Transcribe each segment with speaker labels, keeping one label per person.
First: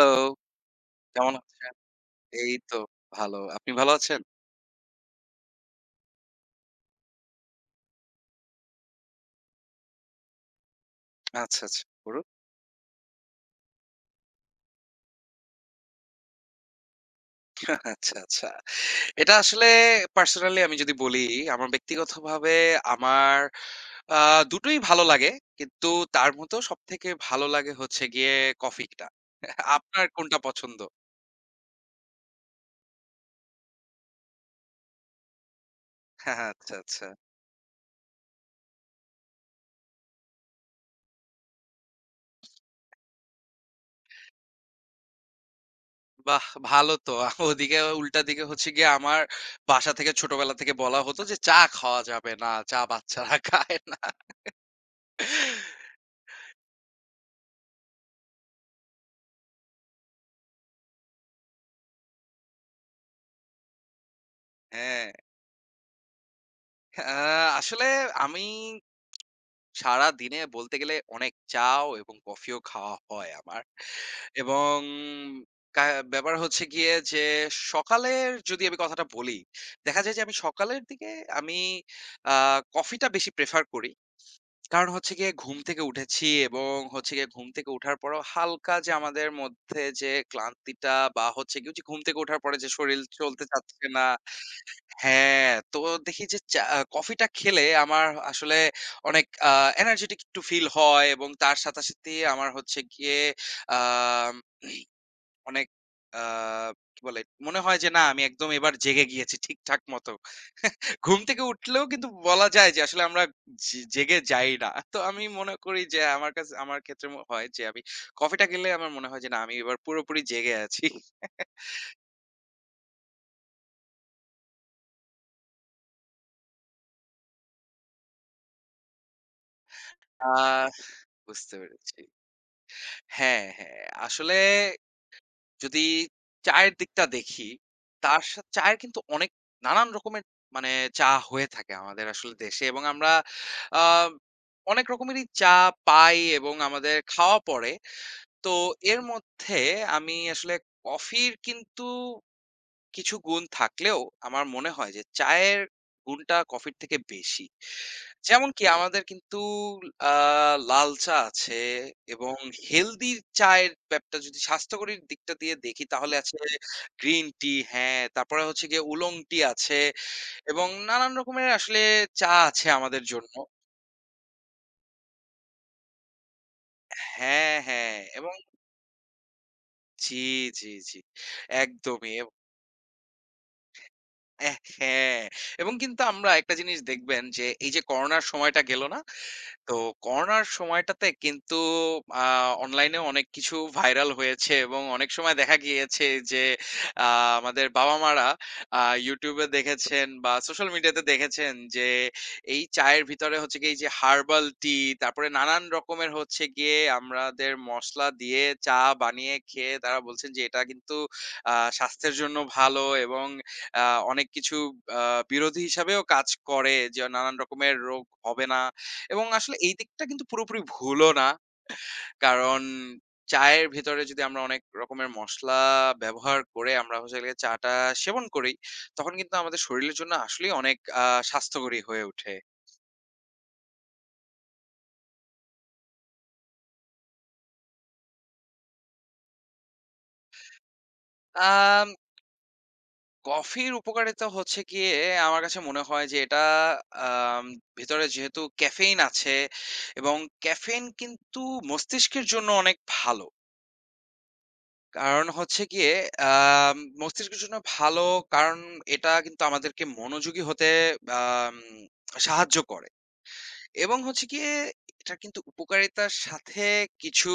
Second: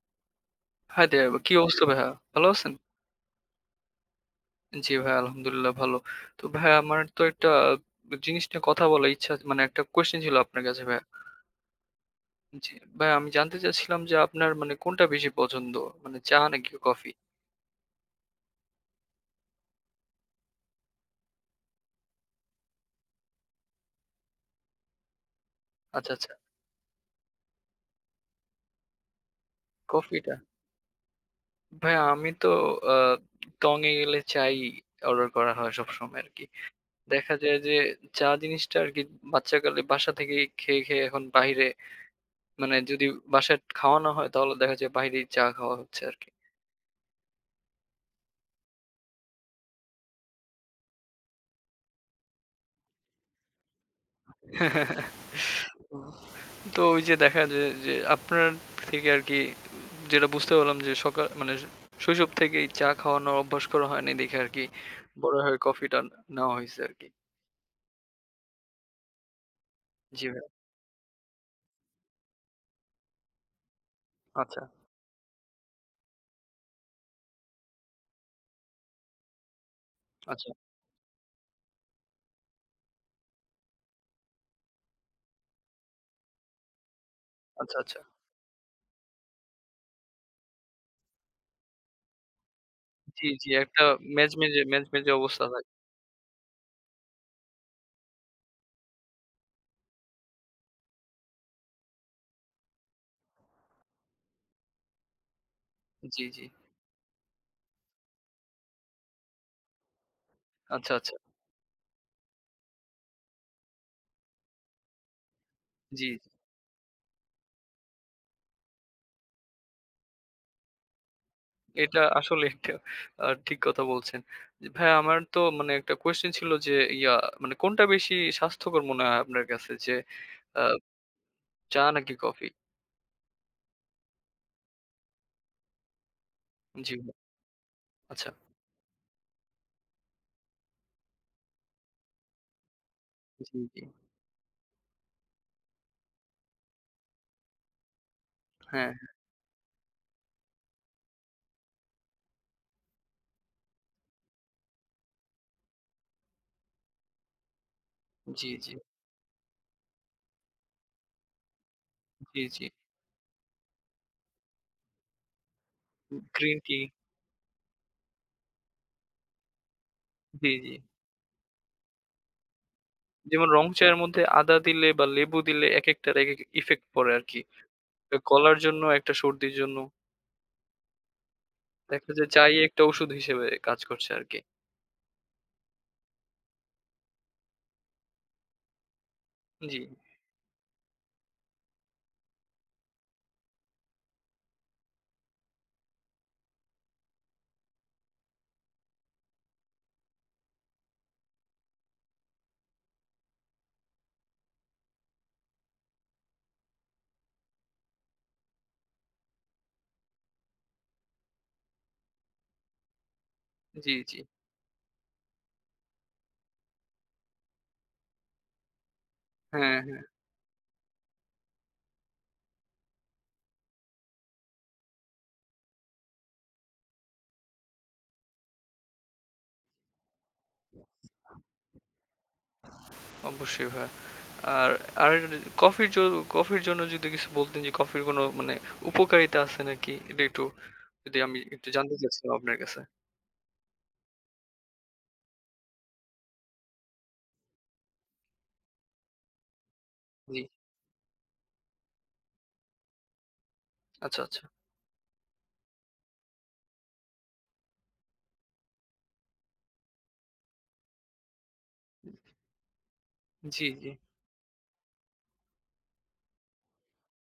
Speaker 1: Hello,
Speaker 2: Hi there
Speaker 1: কেমন
Speaker 2: কি
Speaker 1: আছেন?
Speaker 2: অবস্থা ভাইয়া? ভালো
Speaker 1: এই
Speaker 2: আছেন?
Speaker 1: তো ভালো। আপনি ভাল আছেন?
Speaker 2: জ্বী, ভাইয়া। আলহামদুলিল্লাহ ভালো। তো ভাইয়া আমার তো একটা ব জিনিস নিয়ে কথা বলার ইচ্ছা আছে। মানে একটা কোয়েশ্চেন ছিল আপনার কাছে ভাইয়া।
Speaker 1: আচ্ছা আচ্ছা, বলুন।
Speaker 2: জ্বী, ভাইয়া আমি জানতে চাচ্ছিলাম যে আপনার মানে কোনটা বেশি পছন্দ? মানে চা নাকি কফি?
Speaker 1: আচ্ছা, আচ্ছা। এটা আসলে পার্সোনালই আমি যদি বলি আমার ব্যক্তিগতভাবে আমার আ দুটোই ভালো লাগে। কিন্তু
Speaker 2: আচ্ছা, আচ্ছা।
Speaker 1: তার মত সবথেকে ভালো লাগে হচ্ছে গিয়ে কফি টা। আপনার
Speaker 2: কফিটা।
Speaker 1: কোনটা পছন্দ?
Speaker 2: ভাইয়া আমি তো আ টং এ গেলে চা ই অর্ডার করা হয় সবসময় আরকি।
Speaker 1: আচ্ছা, আচ্ছা।
Speaker 2: দেখা যায় যে চা জিনিসটা আরকি বাচ্চাকালে বাসা থেকেই খেয়ে, খেয়ে এখন বাইরে মানে যদি বাসায় খাওয়া না হয় তাহলে দেখা যায় বাইরেই চা খাওয়া হচ্ছে আরকি।
Speaker 1: বাহ! ভালো তো আহ ওদিকে উল্টা দিকে হচ্ছে গিয়ে আমার বাসা থেকে ছোটবেলা থেকে বলা হতো যে চা খাওয়া যাবে না, চা বাচ্চারা খায় না।
Speaker 2: হুম। তো ওই যে দেখা যায় যে আপনার থেকে আরকি যেটা বুঝতে পারলাম যে সকাল মানে শৈশব থেকেই চা খাওয়ানোর অভ্যাস করা হয়নি দেখে আরকি
Speaker 1: হ্যাঁ।
Speaker 2: বড় হয়ে কফিটা নেওয়া হইছে
Speaker 1: আ
Speaker 2: আরকি।
Speaker 1: আসলে আমি
Speaker 2: জ্বী,
Speaker 1: সারাদিনে
Speaker 2: ভাইয়া।
Speaker 1: বলতে গেলে অনেক চাও এবং কফিও খাওয়া হয় আমার।
Speaker 2: আচ্ছা।
Speaker 1: এবং কা ব্যাপার হচ্ছে গিয়ে যে সকালের যদি আমি কথাটা বলি, দেখা যায় যে আমি
Speaker 2: আচ্ছা।
Speaker 1: সকালের দিকে আমি আ কফিটা বেশি প্রেফার করি। কারণ হচ্ছে গিয়ে ঘুম থেকে উঠেছি এবং হচ্ছে গিয়ে ঘুম থেকে
Speaker 2: আচ্ছা,
Speaker 1: উঠার
Speaker 2: আচ্ছা।
Speaker 1: পরেও হালকা যে আমাদের মধ্যে যে ক্লান্তিটা বা হচ্ছে ওই যে ঘুম থেকে উঠার পরে যে শরীর
Speaker 2: জ্বী,
Speaker 1: চলতে
Speaker 2: জ্বী। একটা
Speaker 1: চাচ্ছে না
Speaker 2: মেজমেজে, মেজমেজে অবস্থা
Speaker 1: হ্যাঁ
Speaker 2: তায়
Speaker 1: তো দেখি যে চা কফিটা খেলে আমার আসলে অনেক আ এনার্জিটিক একটু ফিল হয় এবং তার সাথে, সাথেই আমার হচ্ছে গিয়ে আ অনেক আ
Speaker 2: জ্বী, জ্বী।
Speaker 1: কি বলে মনে হয় যে না আমি একদম এবার জেগে গিয়েছি ঠিকঠাক মতো।
Speaker 2: আচ্ছা, আচ্ছা।
Speaker 1: ঘুম থেকে উঠলেও কিন্তু বলা যায় যে আসলে আমরা যে জেগে যাই না। তো আমি মনে করি যে
Speaker 2: জ্বী।
Speaker 1: আমার কাছ আমার ক্ষেত্রে হয় যে আমি কফিটা গেলে আমার মনে হয় যে না আমি এবার পুরোপুরি জেগে আছি।
Speaker 2: এটা আসলে একটা আ ঠিক কথা বলছেন। ভাইয়া আমার তো মানে একটা কোয়েশ্চেন ছিল যে ইয়া মানে কোনটা বেশি স্বাস্থ্যকর মনে হয় আপনার কাছে যে
Speaker 1: আ
Speaker 2: আ
Speaker 1: বুঝতে
Speaker 2: চা
Speaker 1: পেরেছি।
Speaker 2: নাকি কফি?
Speaker 1: হ্যাঁ, হ্যাঁ আসলে যদি চায়ের
Speaker 2: জ্বী।
Speaker 1: দিকটা দেখি, তার
Speaker 2: আচ্ছা।
Speaker 1: শা চায়ের কিন্তু অনেক নানান রকমের মানে চা হয়ে থাকে আমাদের আসলে দেশে এবং আমরা
Speaker 2: জ্বী,
Speaker 1: আ
Speaker 2: জ্বী।
Speaker 1: অনেক রকমেরই চা পাই এবং আমাদের খাওয়া পড়ে। তো
Speaker 2: হ্যাঁ,
Speaker 1: এর
Speaker 2: হ্যাঁ।
Speaker 1: মধ্যে আমি আসলে কফির কিন্তু কিছু গুণ থাকলেও আমার মনে হয় যে চায়ের গুণটা কফির থেকে বেশি।
Speaker 2: জ্বী,
Speaker 1: যেমনকি
Speaker 2: জ্বী।
Speaker 1: আমাদের কিন্তু আ লাল চা আছে এবং
Speaker 2: জ্বী, জ্বী।
Speaker 1: হেলদি চায়ের ব্যাপারটা যদি স্বাস্থ্যকরীর দিকটা দিয়ে দেখি তাহলে
Speaker 2: উ
Speaker 1: আছে
Speaker 2: গ্রিন টি।
Speaker 1: গ্রিন টি হ্যাঁ তারপরে হচ্ছে গিয়ে উলং টি আছে
Speaker 2: জ্বী,
Speaker 1: এবং
Speaker 2: জ্বী।
Speaker 1: নানান রকমের আসলে চা আছে আমাদের জন্য।
Speaker 2: যেমন রং চা এর মধ্যে আদা দিলে বা লেবু দিলে একেকটার একেক ইফেক্ট পড়ে আরকি।
Speaker 1: হ্যাঁ, হ্যাঁ
Speaker 2: এ
Speaker 1: এবং
Speaker 2: গলার জন্য একটা সর্দির জন্য।
Speaker 1: জ্বী, জ্বী, জ্বী
Speaker 2: দেখা
Speaker 1: একদমই।
Speaker 2: যায় যে চাই একটা ওষুধ হিসেবে কাজ করছে আরকি।
Speaker 1: এ হ্যাঁ এবং কিন্তু আমরা একটা জিনিস দেখবেন যে এই যে করোনার সময়টা গেল না। তো
Speaker 2: জ্বী।
Speaker 1: করোনার সময়টাতে কিন্তু আ অনলাইনেও অনেক কিছু ভাইরাল হয়েছে এবং অনেক সময় দেখা গিয়েছে যে আ আমাদের বাবা-মারা আ YouTube এ দেখেছেন বা সোশ্যাল মিডিয়াতে দেখেছেন যে এই চায়ের ভিতরে হচ্ছে গিয়ে এই যে হারবাল টি তারপরে নানান রকমের হচ্ছে গিয়ে আমরাদের মসলা দিয়ে চা বানিয়ে খেয়ে তারা বলছেন যে এটা কিন্তু আ স্বাস্থ্যের জন্য ভালো এবং আ
Speaker 2: জ্বী, জ্বী।
Speaker 1: অনেক কিছু আ বিরোধী হিসাবেও কাজ করে যে নানান রকমের রোগ হবে না। এবং আসলে এই
Speaker 2: হ্যাঁ, হ্যাঁ।
Speaker 1: দিকটা কিন্তু পুরোপুরি ভুলও না। কারণ চায়ের ভেতরে যদি আমরা অনেক রকমের মশলা ব্যবহার করে আমরা হচ্ছে হল গিয়ে চা টা সেবন করি তখন কিন্তু আমাদের শরীরের জন্য আসলেই অনেক আ স্বাস্থ্যকরী হয়ে উঠে।
Speaker 2: অবশ্যই ভাইয়া। আর আর কফির জ কফির জন্য যদি কিছু বলতেন যে কফির কোনো মানে উপকারিতা আছে নাকি? এটা একটু যদি আমি একটু
Speaker 1: অ্যা
Speaker 2: জানতে চাচ্ছিলাম আপনার কাছে।
Speaker 1: কফির উপকারিতা হচ্ছে গিয়ে আমার কাছে মনে হয় যে এটা আ ভেতরে যেহেতু ক্যাফেইন আছে এবং
Speaker 2: জ্বী।
Speaker 1: ক্যাফেইন কিন্তু মস্তিষ্কের জন্য অনেক ভালো।
Speaker 2: আচ্ছা, আচ্ছা।
Speaker 1: কারণ হচ্ছে গিয়ে আম মস্তিষ্কের জন্য ভালো কারণ এটা কিন্তু আমাদেরকে মনোযোগী হতে আম
Speaker 2: [unintelligible]
Speaker 1: সাহায্য করে।
Speaker 2: জি, জি।
Speaker 1: এবং হচ্ছে গিয়ে এটা কিন্তু উপকারিতার সাথে কিছু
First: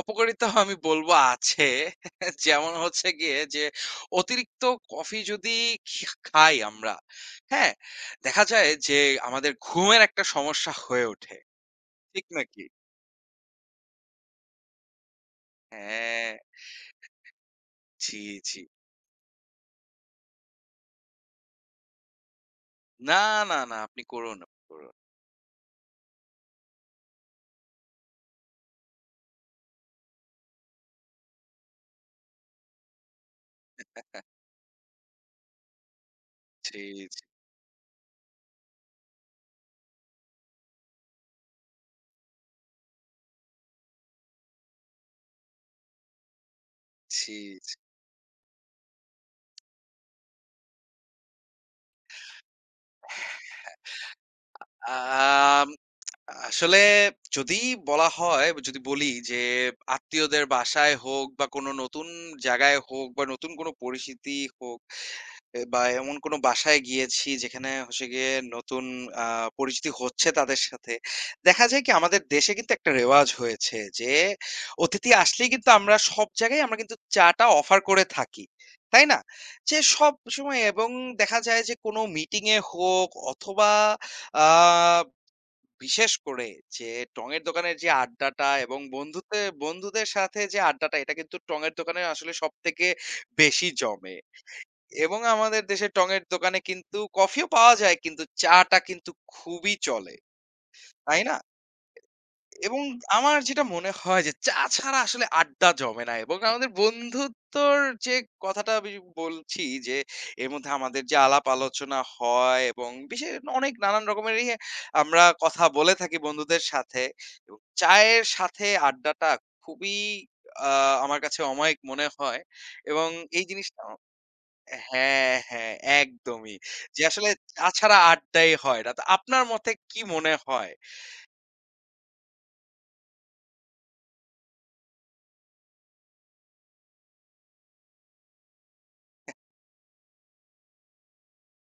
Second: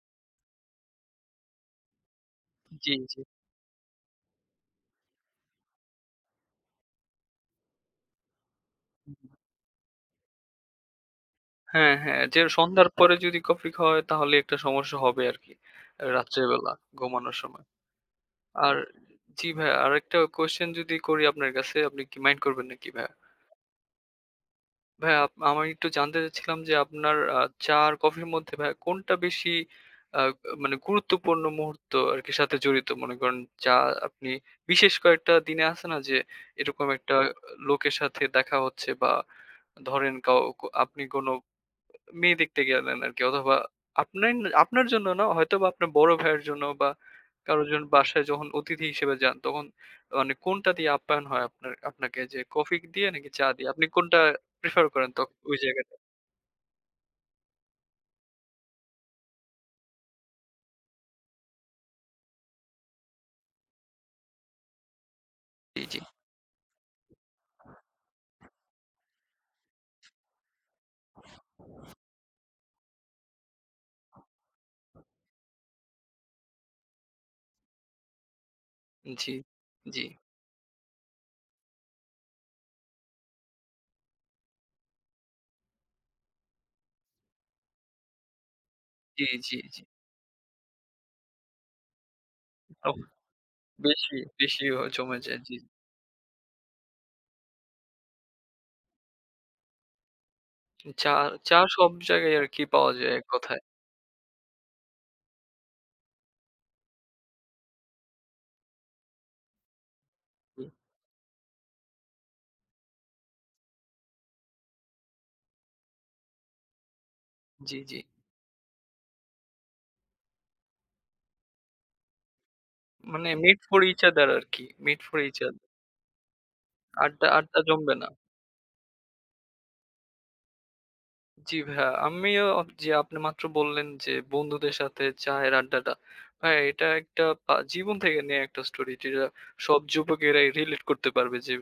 Speaker 1: অপকারিতাও আমি বলব আছে। যেমন
Speaker 2: জি,
Speaker 1: হচ্ছে
Speaker 2: জি।
Speaker 1: গিয়ে যে অতিরিক্ত কফি যদি খে খাই আমরা হ্যাঁ দেখা যায় যে
Speaker 2: উ হু।
Speaker 1: আমাদের ঘুমের একটা সমস্যা হয়ে ওঠে।
Speaker 2: হ্যাঁ, হ্যাঁ,
Speaker 1: ঠিক
Speaker 2: যে
Speaker 1: নাকি?
Speaker 2: সন্ধ্যার পরে যদি কফি খাওয়ায় তাহলে একটা সমস্যা হবে আরকি।
Speaker 1: হ্যাঁ।
Speaker 2: রাত্রে বেলা ঘুমানোর সময়।
Speaker 1: জি, জি।
Speaker 2: আর জি ভাইয়া। আরেকটা কোয়েশ্চেন যদি করি আপনার কাছে আপনি কি মাইন্ড করবেন নাকি ভাইয়া?
Speaker 1: না, না, না, আপনি করুন, করুন।
Speaker 2: ভাইয়া আপ আমি একটু জানতে চাচ্ছিলাম যে আপনার আ চা আর কফির মধ্যে ভাইয়া কোনটা বেশি আ মানে গুরুত্বপূর্ণ মুহূর্ত আর সাথে জড়িত। মনে করেন যা আপনি বিশেষ কয়েকটা দিনে আছে না যে
Speaker 1: জি,
Speaker 2: এরকম একটা
Speaker 1: জি।
Speaker 2: লোকের সাথে দেখা হচ্ছে বা ধরেন কাও আপনি কোনো মেয়ে দেখতে গিয়ে দেন আরকি। অথবা আপ্নে আপনার আপনার জন্য না, হয়তোবা আপনার বড় ভাইয়ের জন্য বা
Speaker 1: জি,
Speaker 2: কারো
Speaker 1: জি।
Speaker 2: বাসায় যখন অতিথি হিসেবে যান তখন মানে কোনটা দিয়ে আপ্যায়ন হয় আপনার আপনাকে যে কফি দিয়ে নাকি চা দিয়ে আপনি কোনটা প্রেফার করেন তখন ওই
Speaker 1: আম
Speaker 2: জায়গাটায়?
Speaker 1: আসলে যদি বলা হয়, যদি বলি যে আত্মীয়দের বাসায় হোক বা কোনো নতুন জায়গায় হোক বা নতুন কোনো পরিস্থিতি হোক এ বা
Speaker 2: জি, জি।
Speaker 1: এমন কোনো বাসায় গিয়েছি যেখানে হচ্ছে গিয়ে নতুন আ পরিচিতি হচ্ছে তাদের সাথে। দেখা যায় কি আমাদের দেশে কিন্তু একটা রেওয়াজ হয়েছে যে অতিথি আসলেই কিন্তু আমরা সব জায়গায় আমরা কিন্তু চা-টা অফার করে থাকি। তাই না?
Speaker 2: জি,
Speaker 1: যে
Speaker 2: জি।
Speaker 1: সবসময় এবং দেখা যায় যে কোনো মিটিং এ হোক অথবা আ বিশেষ করে যে টঙের দোকানের যে আড্ডাটা এবং
Speaker 2: জি,
Speaker 1: বন্ধুতে
Speaker 2: জি, জি।
Speaker 1: বন্ধুদের সাথে যে আড্ডাটা এটা কিন্তু টঙের দোকানের আসলে সবথেকে
Speaker 2: অপ
Speaker 1: বেশি জমে।
Speaker 2: বেশি, বেশি জমে
Speaker 1: এবং
Speaker 2: যায় জি।
Speaker 1: আমাদের দেশে টঙের দোকানে কিন্তু কফিও পাওয়া যায় কিন্তু চা-টা কিন্তু খুবই চলে।
Speaker 2: চা
Speaker 1: তাই না?
Speaker 2: চা সব জায়গায় আর কি
Speaker 1: এবং
Speaker 2: পাওয়া যায় এক
Speaker 1: আমার
Speaker 2: কথায়।
Speaker 1: যেটা মনে হয় যে চা ছাড়া আসলে আড্ডা জমে না এবং আমাদের বন্ধুত্বর যে কথাটা আমি বলছি যে এর
Speaker 2: হুম।
Speaker 1: মধ্যে আমাদের যে আলাপ আলোচনা হয় এবং বিশেষ অনেক নানান রকমের ইয়ে আমরা কথা বলে থাকি বন্ধুদের সাথে। এবং
Speaker 2: জি, জি।
Speaker 1: চায়ের সাথে আড্ডাটা খুবই আ আমার কাছে অমায়িক মনে হয় এবং
Speaker 2: মানে
Speaker 1: এই
Speaker 2: মিট ফর
Speaker 1: জিনিসটা
Speaker 2: ইচ আদার আরকি মিট ফর
Speaker 1: হ্যাঁ,
Speaker 2: ইচ আদার।
Speaker 1: হ্যাঁ, একদমই যে
Speaker 2: আড্ডা,
Speaker 1: আসলে
Speaker 2: আড্ডা
Speaker 1: চা
Speaker 2: জমবে
Speaker 1: ছাড়া
Speaker 2: না।
Speaker 1: আড্ডাই হয় না তো আপনার মতে কি মনে হয়?
Speaker 2: জি ভাইয়া আমিও জি আপনি মাত্র বললেন যে বন্ধুদের সাথে চায়ের আড্ডাটা। ভাইয়া এটা একটা পা জীবন থেকে নেয়া একটা স্টোরি যেটা
Speaker 1: [unintelligible]
Speaker 2: সব যুবকেরা রিলেট করতে পারবে যে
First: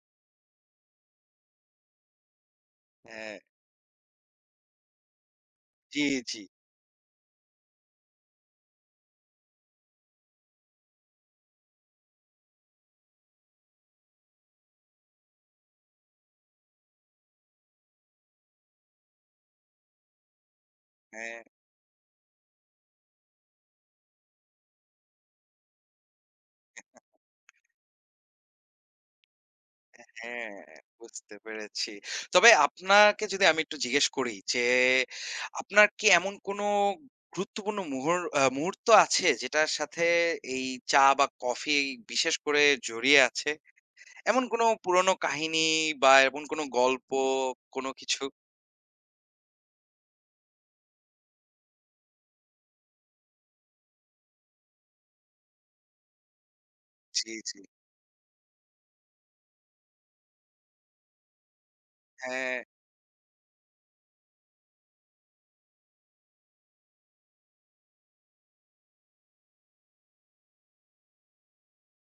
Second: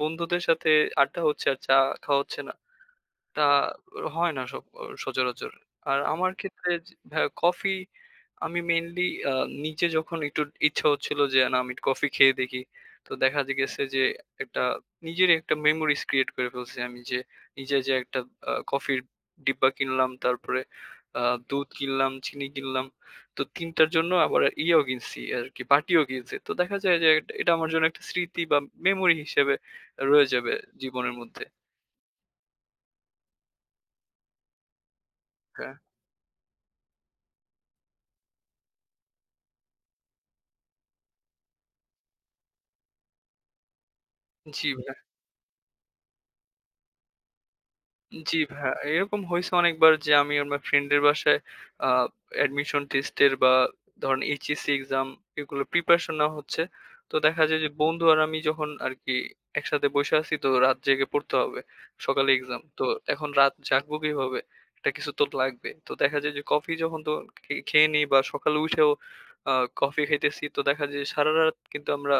Speaker 2: বন্ধুদের সাথে আড্ডা হচ্ছে আর চা খাওয়া হচ্ছে না।
Speaker 1: হ্যাঁ।
Speaker 2: তা হয় না সচঅ সচরাচর। আর
Speaker 1: জি,
Speaker 2: আমার
Speaker 1: জি।
Speaker 2: ক্ষেত্রে কফি আমি মেইনলি আ নিজে যখন একটু ইচ্ছা হচ্ছিল যে না আমি একটু কফি খেয়ে দেখি। তো দেখা গেছে যে একটা নিজেরই একটা মেমোরিস ক্রিয়েট করে ফেলছি আমি যে নিজে যে একটা আ কফির ডিব্বা কিনলাম, তারপরে আ
Speaker 1: হ্যাঁ।
Speaker 2: দুধ কিনলাম, চিনি কিনলাম। তো ৩টার জন্য আবার ইয়েও কিনছি আরকি। বার্টিও কিনছি। তো দেখা যায় যে এটা আমার জন্য একটা স্মৃতি বা মেমোরি হিসেবে রয়ে
Speaker 1: হ্যাঁ,
Speaker 2: যাবে জীবনের
Speaker 1: বুঝতে
Speaker 2: মধ্যে।
Speaker 1: পেরেছি। তবে আপনাকে যদি আমি একটু জিজ্ঞেস করি যে
Speaker 2: কা
Speaker 1: আপনার কি এমন কোনো গুরুত্বপূর্ণ মূহুর আ মুহূর্ত আছে যেটার সাথে এই চা বা কফি বিশেষ করে জড়িয়ে আছে। এমন কোনো
Speaker 2: জি ভাইয়া।
Speaker 1: পুরনো কাহিনী বা এমন কোনো গল্প কোনো কিছু?
Speaker 2: জি ভাইয়া, এরকম হইছে অনেকবার যে আমি আমার ফ্রেন্ডের বাসায় আ অ্যাডমিশন টেস্টের বা ধরেন HSC এক্সাম এগুলো প্রিপারেশন নেওয়া হচ্ছে। তো
Speaker 1: জি,
Speaker 2: দেখা
Speaker 1: জি।
Speaker 2: যায় যে বন্ধু আর আমি যখন আরকি একসাথে বইসা আছি তো রাত জেগে পড়তে হবে। সকালে
Speaker 1: হ্যাঁ।
Speaker 2: এক্সাম। তো এখন রাত জাগবো কিভাবে? একটা কিছু তো লাগবে। তো দেখা যায় যে কফি যখন তো খেয়েনি বা সকালে উঠেও আ কফি খাইতেছি। তো দেখা যায় সারারাত কিন্তু আমরা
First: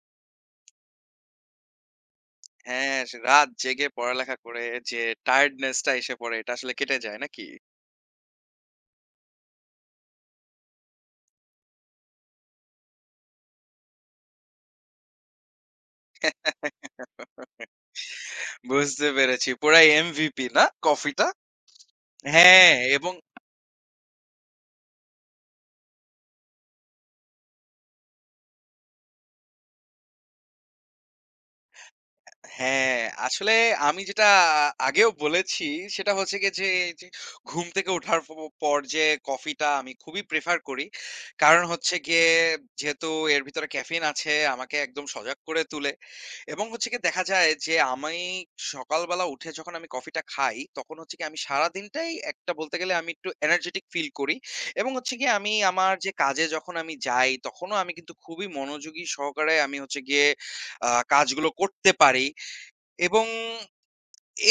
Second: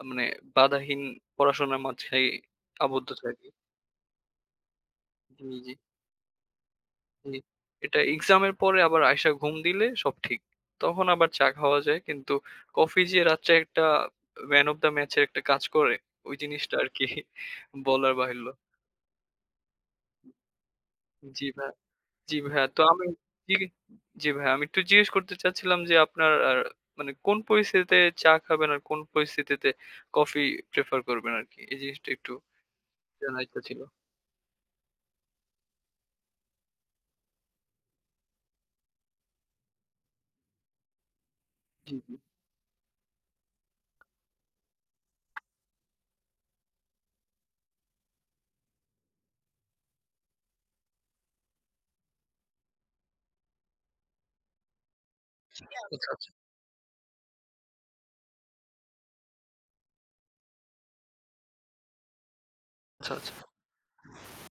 Speaker 2: আ মানে বাধাহীন পড়াশোনার মাঝেই
Speaker 1: হ্যাঁ,
Speaker 2: আবদ্ধ
Speaker 1: যে
Speaker 2: থাকি।
Speaker 1: রাত জেগে পড়ালেখা করে যে
Speaker 2: জি, জি।
Speaker 1: টায়ার্ডনেস টা এসে পড়ে এটা আসলে কেটে যায়
Speaker 2: জি,
Speaker 1: নাকি?
Speaker 2: এটা এক্সাম এর পরে আবার আইশা ঘুম দিলে সব ঠিক। তখন আবার চা খাওয়া যায় কিন্তু কফি যে রাত্রে একটা ম্যান অফ দ্যা ম্যাচ এর একটা কাজ করে ওই জিনিসটা আরকি বলার বাহুল্য।
Speaker 1: বুঝতে পেরেছি পুরা MVP না কফি টা?
Speaker 2: জি ভাইয়া, জি ভাইয়া,
Speaker 1: হ্যাঁ
Speaker 2: তো আমি
Speaker 1: এবং
Speaker 2: তি জি ভাইয়া, আমি একটু জিজ্ঞেস করতে চাচ্ছিলাম যে আপনার মানে কোন পরিস্থিতিতে চা খাবেন আর কোন পরিস্থিতিতে কফি প্রেফার করবেন আরকি। এই জিনিসটা একটু
Speaker 1: হ্যাঁ
Speaker 2: জানার
Speaker 1: আসলে
Speaker 2: ইচ্ছা ছিল।
Speaker 1: আমি যেটা আগেও বলেছি সেটা হচ্ছে গিয়ে যে এইযে ঘুম থেকে ওঠার পর যে কফিটা আমি খুবই প্রেফার করি। কারণ
Speaker 2: জি,
Speaker 1: হচ্ছে
Speaker 2: জি।
Speaker 1: গিয়ে যেহেতু এর ভিতরে ক্যাফেইন আছে আমাকে একদম সজাগ করে তুলে এবং হচ্ছে গিয়ে দেখা যায় যে আমি সকালবেলা উঠে যখন আমি কফিটা খাই তখন হচ্ছে কি আমি সারাদিনটাই একটা বলতে গেলে আমি একটু এনার্জিটিক ফিল করি। এবং হচ্ছে গিয়ে আমি আমার যে
Speaker 2: [unintelligible]
Speaker 1: কাজে যখন আমি যাই তখনও আমি কিন্তু খুবই মনোযোগী সহকারে আমি হচ্ছে গিয়ে আ কাজগুলো করতে পারি
Speaker 2: আচ্ছা,
Speaker 1: এবং
Speaker 2: আচ্ছা।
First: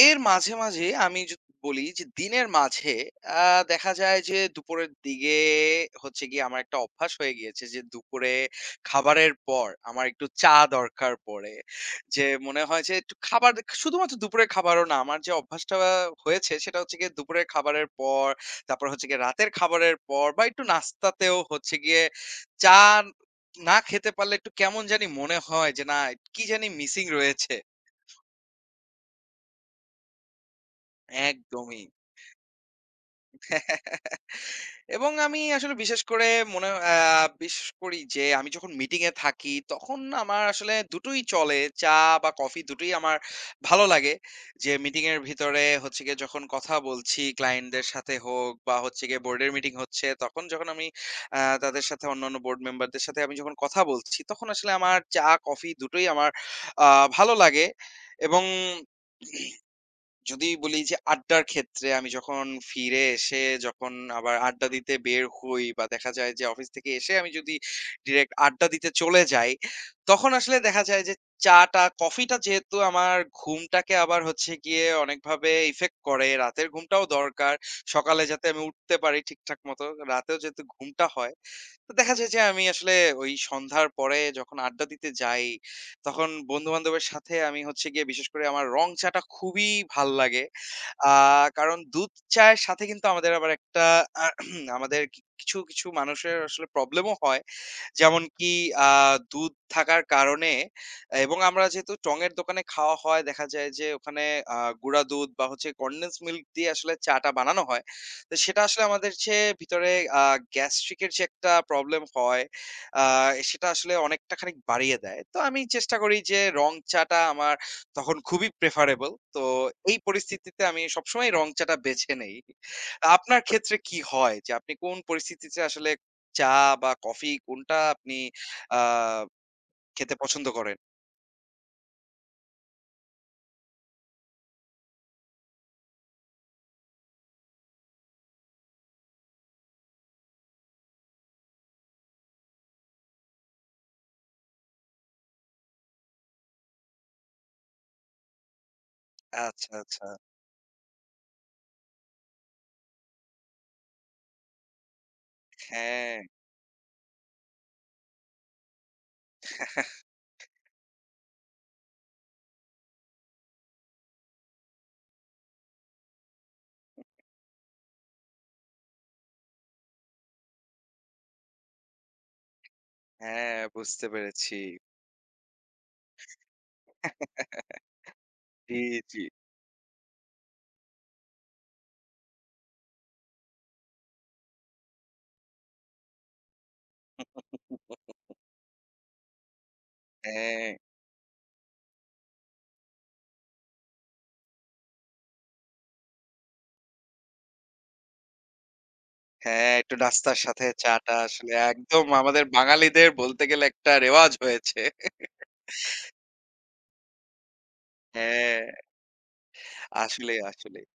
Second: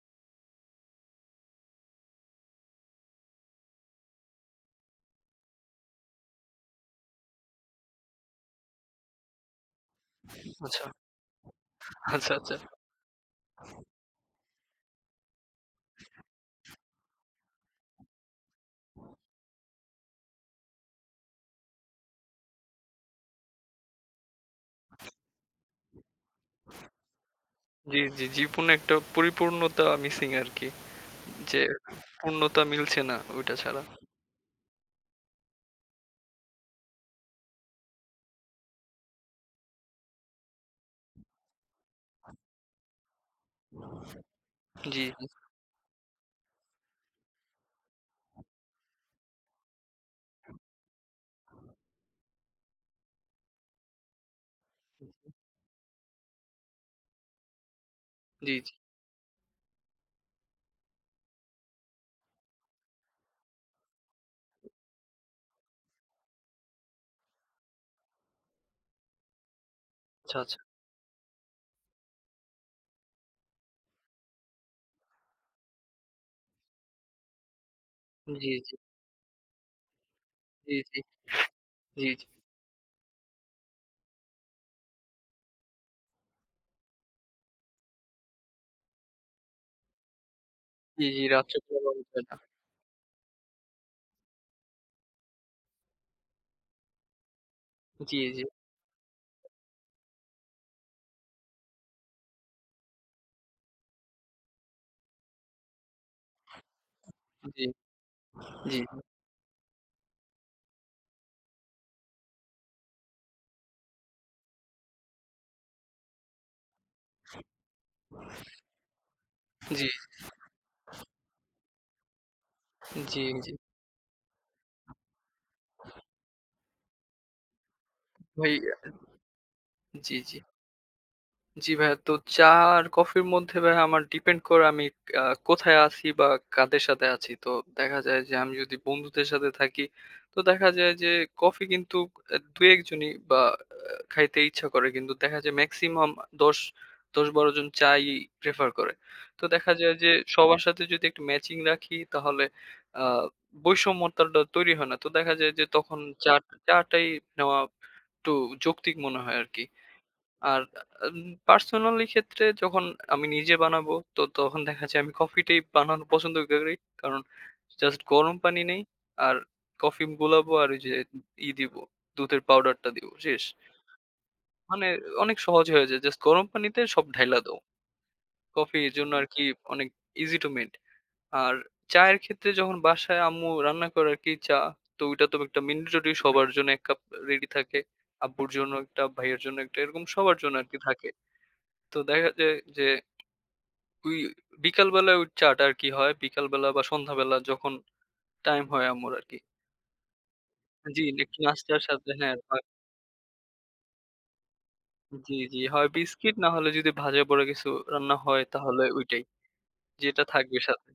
Speaker 1: এর মাঝে, মাঝে আমি বলি যে দিনের মাঝে আ দেখা যায় যে দুপুরের দিকে হচ্ছে গিয়ে আমার একটা অভ্যাস হয়ে গিয়েছে যে দুপুরে খাবারের পর আমার একটু চা
Speaker 2: আচ্ছা,
Speaker 1: দরকার পড়ে। যে
Speaker 2: আচ্ছা, আচ্ছা।
Speaker 1: মনে হয় যে একটু খাবার শুধুমাত্র দুপুরের খাবারও না আমার যে অভ্যাসটা হয়েছে সেটা হচ্ছে গিয়ে দুপুরের খাবারের পর তারপর হচ্ছে গিয়ে রাতের খাবারের পর বা একটু নাস্তাতেও হচ্ছে গিয়ে চা না খেতে পারলে একটু কেমন জানি মনে হয় যে না কি জানি মিসিং রয়েছে।
Speaker 2: জি, জি, জীবনে একটা পরিপূর্ণতা মিসিং আরকি। যে
Speaker 1: একদমই।
Speaker 2: পূর্ণতা মিলছে না ওইটা ছাড়া।
Speaker 1: এবং আমি আসলে বিশেষ করে মনে আ বিশ্বাস করি যে আমি যখন মিটিং এ থাকি তখন আমার আসলে দুটোই চলে। চা বা কফি দুটোই আমার ভালো লাগে। যে
Speaker 2: জি।
Speaker 1: মিটিং এর ভিতরে হচ্ছে গিয়ে যখন কথা বলছি ক্লায়েন্ট দের সাথে হোক বা হচ্ছে গিয়ে বোর্ডের মিটিং হচ্ছে তখন যখন আমি আ তাদের সাথে অন্যান্য বোর্ড মেম্বার দের সাথে আমি যখন কথা বলছি তখন আসলে আমার চা
Speaker 2: [unintelligible]
Speaker 1: কফি দুটোই আমার আ ভালো লাগে এবং
Speaker 2: জি, জি।
Speaker 1: যদি বলি যে আড্ডার ক্ষেত্রে আমি যখন ফিরে এসে যখন আবার আড্ডা দিতে বের হই বা দেখা যায় যে অফিস থেকে এসে আমি যদি ডিরেক্ট আড্ডা দিতে চলে যাই তখন
Speaker 2: চ্ছা,
Speaker 1: আসলে
Speaker 2: চ্ছা।
Speaker 1: দেখা যায় যে চা-টা কফি-টা যেহেতু আমার ঘুমটাকে আবার হচ্ছে গিয়ে অনেকভাবে ইফেক্ট করে। রাতের ঘুমটাও দরকার। সকালে যাতে
Speaker 2: জি,
Speaker 1: আমি
Speaker 2: জি।
Speaker 1: উঠতে পারি ঠিকঠাক মত রাতেও যেহেতু
Speaker 2: জি, জি,
Speaker 1: ঘুমটা হয় তো
Speaker 2: জি,
Speaker 1: দেখা
Speaker 2: জি।
Speaker 1: যায় যে আমি আসলে ওই সন্ধ্যার পরে যখন আড্ডা দিতে যাই তখন বন্ধু-বান্ধবের সাথে আমি হচ্ছে গিয়ে বিশেষ করে আমার রং চা-টা খুবই ভাল লাগে।
Speaker 2: জি,
Speaker 1: আ
Speaker 2: জি, রাত্রে
Speaker 1: কারণ দুধ
Speaker 2: [unintelligible]
Speaker 1: চায়ের সাথে কিন্তু আমাদের আবার একটা আ আমাদের কিছু, কিছু মানুষের আসলে প্রবলেম ও হয়।
Speaker 2: জি, জি।
Speaker 1: যেমনকি আ দুধ থাকার কারণে এবং আমরা যেহেতু টং এর দোকানে খাওয়া হয় দেখা যায় যে ওখানে আ গুঁড়া দুধ বা হচ্ছে কনডেন্সড মিল্ক দিয়ে আসলে চা-টা বানানো
Speaker 2: জি,
Speaker 1: হয়। তো সেটা
Speaker 2: জি।
Speaker 1: আসলে আমাদের চেয়ে ভিতরে আ গ্যাস্ট্রিক এর যে একটা প্রবলেম হয় আ সেটা আসলে অনেকটা খানিক বাড়িয়ে দেয়। তো আমি চেষ্টা করি যে রং চা-টা আমার তখন খুবই প্রেফারেবল। তো
Speaker 2: জি।
Speaker 1: এই পরিস্থিতিতে আমি সবসময় রং চা-টা বেছে নেই। তো
Speaker 2: জি,
Speaker 1: আপনার
Speaker 2: জি।
Speaker 1: ক্ষেত্রে কি হয় যে আপনি কোন পরিস্থিতিতে আসলে চা বা কফি কোনটা আপনি
Speaker 2: ভাই,
Speaker 1: আ
Speaker 2: আ
Speaker 1: খেতে
Speaker 2: জি, জি।
Speaker 1: পছন্দ করেন?
Speaker 2: জ্বি ভাইয়া। তো চা আর কফির মধ্যে ভাইয়া আমার ডিপেন্ড করে আমি আ কোথায় আছি বা কাদের সাথে আছি। তো দেখা যায় যে আমি যদি বন্ধুদের সাথে থাকি তো দেখা যায় যে কফি কিন্তু এ দু-একজনই বা আ খাইতে ইচ্ছা করে। কিন্তু দেখা যায় মেক্সিমাম দশ ১০-১২ জন চা-ই প্রেফার করে। তো
Speaker 1: আচ্ছা,
Speaker 2: দেখা যায়
Speaker 1: আচ্ছা।
Speaker 2: যে সবার সাথে যদি একটু ম্যাচিং রাখি তাহলে আ বৈষম্যতাটা তৈরি হয় না। তো দেখা যায় যে তখন
Speaker 1: হ্যাঁ।
Speaker 2: চা টা চা টাই নেওয়া একটু যৌক্তিক মনে হয় আরকি। আর আ পার্সোনালি ক্ষেত্রে যখন আমি নিজে বানাবো তো তখন দেখা যায় আমি কফি টাই বানানো পছন্দ করি। কারণ জাস্ট গরম পানি নেই। আর কফি গোলাবো আর ওই যে ই দিবো। দুধের পাউডারটা দিবো। শেষ।
Speaker 1: হ্যাঁ, বুঝতে পেরেছি।
Speaker 2: মানে অনেক সহজ হয়ে যায়। জাস্ট গরম পানিতে সব ঢাইলা দাও। কফি
Speaker 1: জি,
Speaker 2: এর জন্য
Speaker 1: জি।
Speaker 2: আরকি অনেক ইসি টু মেড। আর চায়ের ক্ষেত্রে যখন বাসায় আম্মু রান্না করে আরকি চা তো ঐটা তো একটা mandatory সবার জন্য এক কাপ রেডি থাকে। আব্বুর জন্য একটা, ভাইয়ের জন্য একটা এরকম সবার জন্য
Speaker 1: হ্যাঁ।
Speaker 2: আরকি থাকে। তো দেখা যায় যে ওই বিকালবেলায় ওই চা-টা আর কি হয়, বিকালবেলা বা সন্ধ্যাবেলা যখন টাইম হয় আম্মুর আরকি।
Speaker 1: হ্যাঁ, একটু রাস্তার সাথে চা
Speaker 2: জ্বি,
Speaker 1: টা
Speaker 2: একটু
Speaker 1: আসলে
Speaker 2: নাস্তার
Speaker 1: একদম
Speaker 2: সাথে হ্যাঁ
Speaker 1: আমাদের
Speaker 2: হয়।
Speaker 1: বাঙালিদের বলতে গেলে একটা রেওয়াজ হয়েছে।
Speaker 2: জ্বি, জ্বি হয় বিস্কুট না হলে যদি ভাজা পোড়া কিছু রান্না হয়
Speaker 1: হ্যাঁ।
Speaker 2: তাহলে ঐটাই। যেটা
Speaker 1: আসলেই,
Speaker 2: থাকবে
Speaker 1: আসলেই।
Speaker 2: সাথে।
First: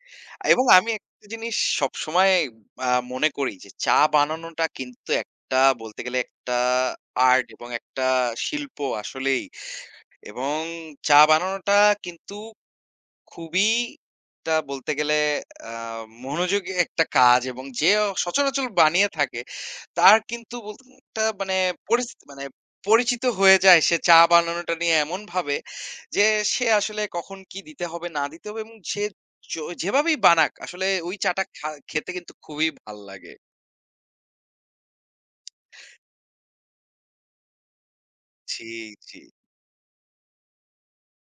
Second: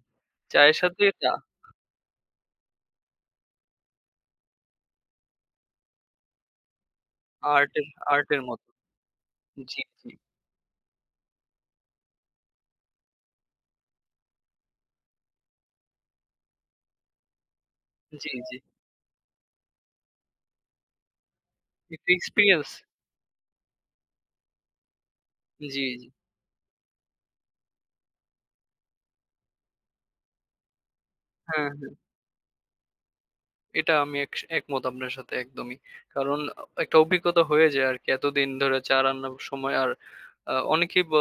Speaker 1: এবং
Speaker 2: চায়ের
Speaker 1: আমি
Speaker 2: সাথে
Speaker 1: একটা
Speaker 2: টা।
Speaker 1: জিনিস সবসময় আ মনে করি যে চা বানানোটা কিন্তু একটা, বলতে গেলে একটা আর্ট এবং
Speaker 2: আর্ট এর,
Speaker 1: একটা
Speaker 2: আর্ট এর মতো।
Speaker 1: শিল্প আসলেই।
Speaker 2: জ্বী, জ্বী।
Speaker 1: এবং চা বানানোটা কিন্তু খুবই একটা বলতে গেলে, আ মনোযোগী একটা কাজ এবং যে
Speaker 2: জ্বী, জ্বী।
Speaker 1: সচরাচর বানিয়ে থাকে তার কিন্তু বলত একটা মানে পরিস
Speaker 2: একটু
Speaker 1: মানে
Speaker 2: এক্সপেরিয়েন্স।
Speaker 1: পরিচিত হয়ে যায় সে চা বানানোটা নিয়ে এমনভাবে
Speaker 2: জ্বী, জ্বী।
Speaker 1: যে সে আসলে কখন কি দিতে হবে না দিতে হবে এবং সে জো যেভাবেই বানাক আসলে ওই চা টা
Speaker 2: হ্যাঁ,
Speaker 1: খা
Speaker 2: হ্যাঁ।
Speaker 1: খেতে কিন্তু খুবই ভাল লাগে।
Speaker 2: এটা আমি এক একমত আপনার সাথে একদমই। কারণ একটা অভিজ্ঞতা হয়ে যায় আরকি। এতদিন
Speaker 1: জি,
Speaker 2: ধরে চা
Speaker 1: জি।
Speaker 2: রান্নার সময় আর অনেকে অ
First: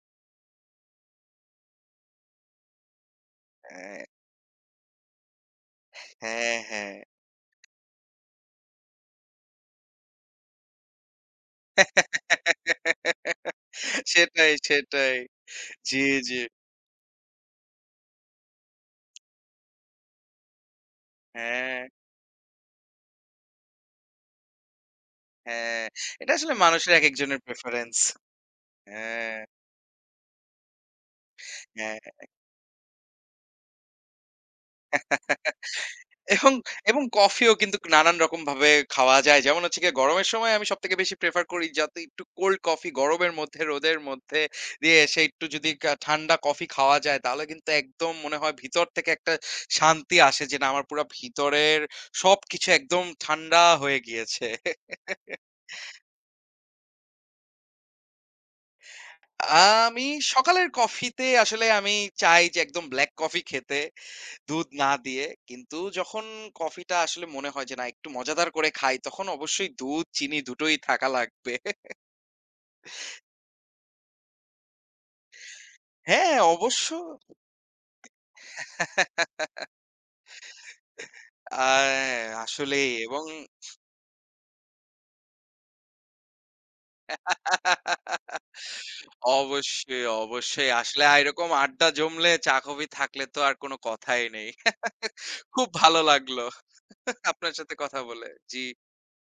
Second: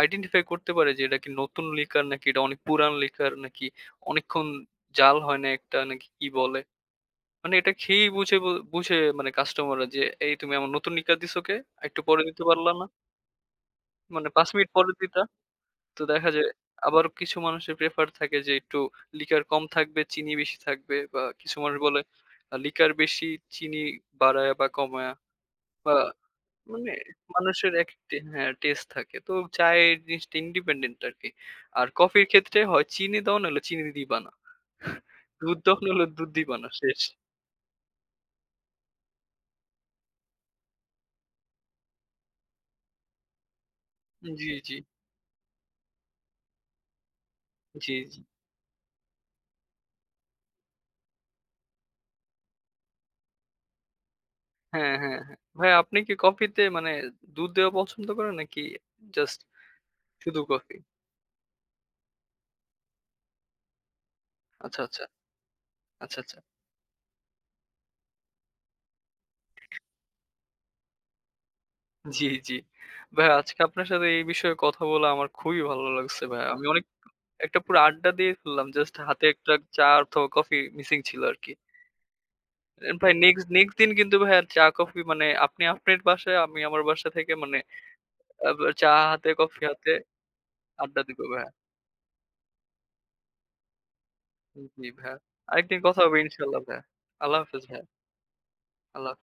Speaker 2: আইডেন্টিফাই করতে পারে যে এটা কি নতুন লিকার নাকি এটা অনেক পুরান লিকার, নাকি
Speaker 1: হ্যাঁ।
Speaker 2: অনেকক্ষণ জাল হয় না একটা নাকি কি
Speaker 1: হ্যাঁ,
Speaker 2: বলে?
Speaker 1: হ্যাঁ।
Speaker 2: মানে এটা খেয়েই বুঝে ব বুঝে মানে কাস্টমার রা যে এই তুমি আমার নতুন লিকার দিস কে? আর একটু পরে দিতে পারলা না। মানে ৫
Speaker 1: সেটাই,
Speaker 2: মিনিট পরে
Speaker 1: সেটাই।
Speaker 2: দিতা। তো
Speaker 1: জ্বি,
Speaker 2: দেখা
Speaker 1: জ্বি।
Speaker 2: যায় আবার কিছু মানুষের প্রেফার থাকে যে একটু লিকার কম থাকবে, চিনি বেশি থাকবে বা কিছু মানুষ
Speaker 1: হ্যাঁ।
Speaker 2: বলে লিকার বেশি চিনি বাড়ায়া বা কমাইয়া
Speaker 1: হ্যাঁ,
Speaker 2: বা
Speaker 1: এটা আসলে
Speaker 2: মানে
Speaker 1: মানুষের এক একজনের
Speaker 2: মানুষের
Speaker 1: প্রেফারেন্স।
Speaker 2: একটা হ্যাঁ টেস্ট থাকে। তো
Speaker 1: হ্যাঁ।
Speaker 2: চায়ের জিনিসটা ইন্ডিপেন্ডেন্ট আরকি। আর
Speaker 1: হ্যাঁ,
Speaker 2: কফির
Speaker 1: হ্যাঁ।
Speaker 2: ক্ষেত্রে হয় চিনি দাও নালে চিনি দিবা না। দুধ তখন হল দুধ
Speaker 1: এবং,
Speaker 2: দিবা না। শেষ।
Speaker 1: এবং কফিও কিন্তু নানান রকম ভাবে খাওয়া যায়। যেমন হচ্ছে গিয়ে গরমের সময় আমি সবথেকে বেশি প্রেফার করি যাতে একটু কোল্ড কফি গরমের মধ্যে রোদের
Speaker 2: জ্বী,
Speaker 1: মধ্যে
Speaker 2: জ্বী।
Speaker 1: দিয়ে এসে একটু যদি ঠান্ডা কফি খাওয়া যায় তাহলে কিন্তু
Speaker 2: জ্বী,
Speaker 1: একদম
Speaker 2: জ্বী।
Speaker 1: মনে হয় ভিতর থেকে একটা শান্তি আসে যে না আমার পুরা ভিতরের সবকিছু একদম ঠান্ডা হয়ে গিয়েছে।
Speaker 2: হ্যাঁ, হ্যাঁ, হ্যাঁ। ভাইয়া আপনি কি কফিতে মানে দুধ দেওয়া পছন্দ করেন নাকি জাস্ট
Speaker 1: আ আমি
Speaker 2: শুধু
Speaker 1: সকালের
Speaker 2: কফি।
Speaker 1: কফিতে আসলে আমি চাই যে একদম ব্লাক কফি খেতে, দুধ
Speaker 2: আচ্ছা,
Speaker 1: না
Speaker 2: আচ্ছা।
Speaker 1: দিয়ে। কিন্তু
Speaker 2: আচ্ছা,
Speaker 1: যখন
Speaker 2: আচ্ছা।
Speaker 1: কফি টা আসলে মনে হয় যে না একটু মজাদার করে খাই তখন অবশ্যই দুধ চিনি দুটোই থাকা লাগবে।
Speaker 2: জি, জ্বি। ভাইয়া আজকে আপনার সাথে এই বিষয়ে কথা বলে আমার খুবই ভালো লাগছে
Speaker 1: হ্যাঁ
Speaker 2: ভাইয়া। আমি অনেক
Speaker 1: অবশ্য
Speaker 2: একটা পুরো আড্ডা দিয়ে ফেললাম। জাস্ট হাতে একটা চা অথবা কফি মিসিং
Speaker 1: [unintelligible]
Speaker 2: ছিল আরকি।
Speaker 1: আ আসলেই
Speaker 2: ভাই
Speaker 1: এবং
Speaker 2: নেক্সট, নেক্সট দিন কিন্তু ভাইয়া চা কফি, মানে আপনি আপনার বাসায় আমি আমার বাসা থেকে মানে চা হাতে কফি হাতে
Speaker 1: অবশ্যই, অবশ্যই
Speaker 2: আড্ডা
Speaker 1: আসলে
Speaker 2: দিব ভাইয়া।
Speaker 1: এরকম আড্ডা জমলে চা কফি থাকলে তো আর কোনো কথাই নেই।
Speaker 2: জি, জি। ভাইয়া।
Speaker 1: খুব
Speaker 2: আরেকদিন
Speaker 1: ভালো
Speaker 2: কথা হবে
Speaker 1: লাগলো
Speaker 2: ইনশাল্লাহ ভাইয়া। আল্লাহ
Speaker 1: আপনার
Speaker 2: হাফেজ
Speaker 1: সাথে
Speaker 2: ভাইয়া।
Speaker 1: কথা বলে। জি।
Speaker 2: আল্লাহ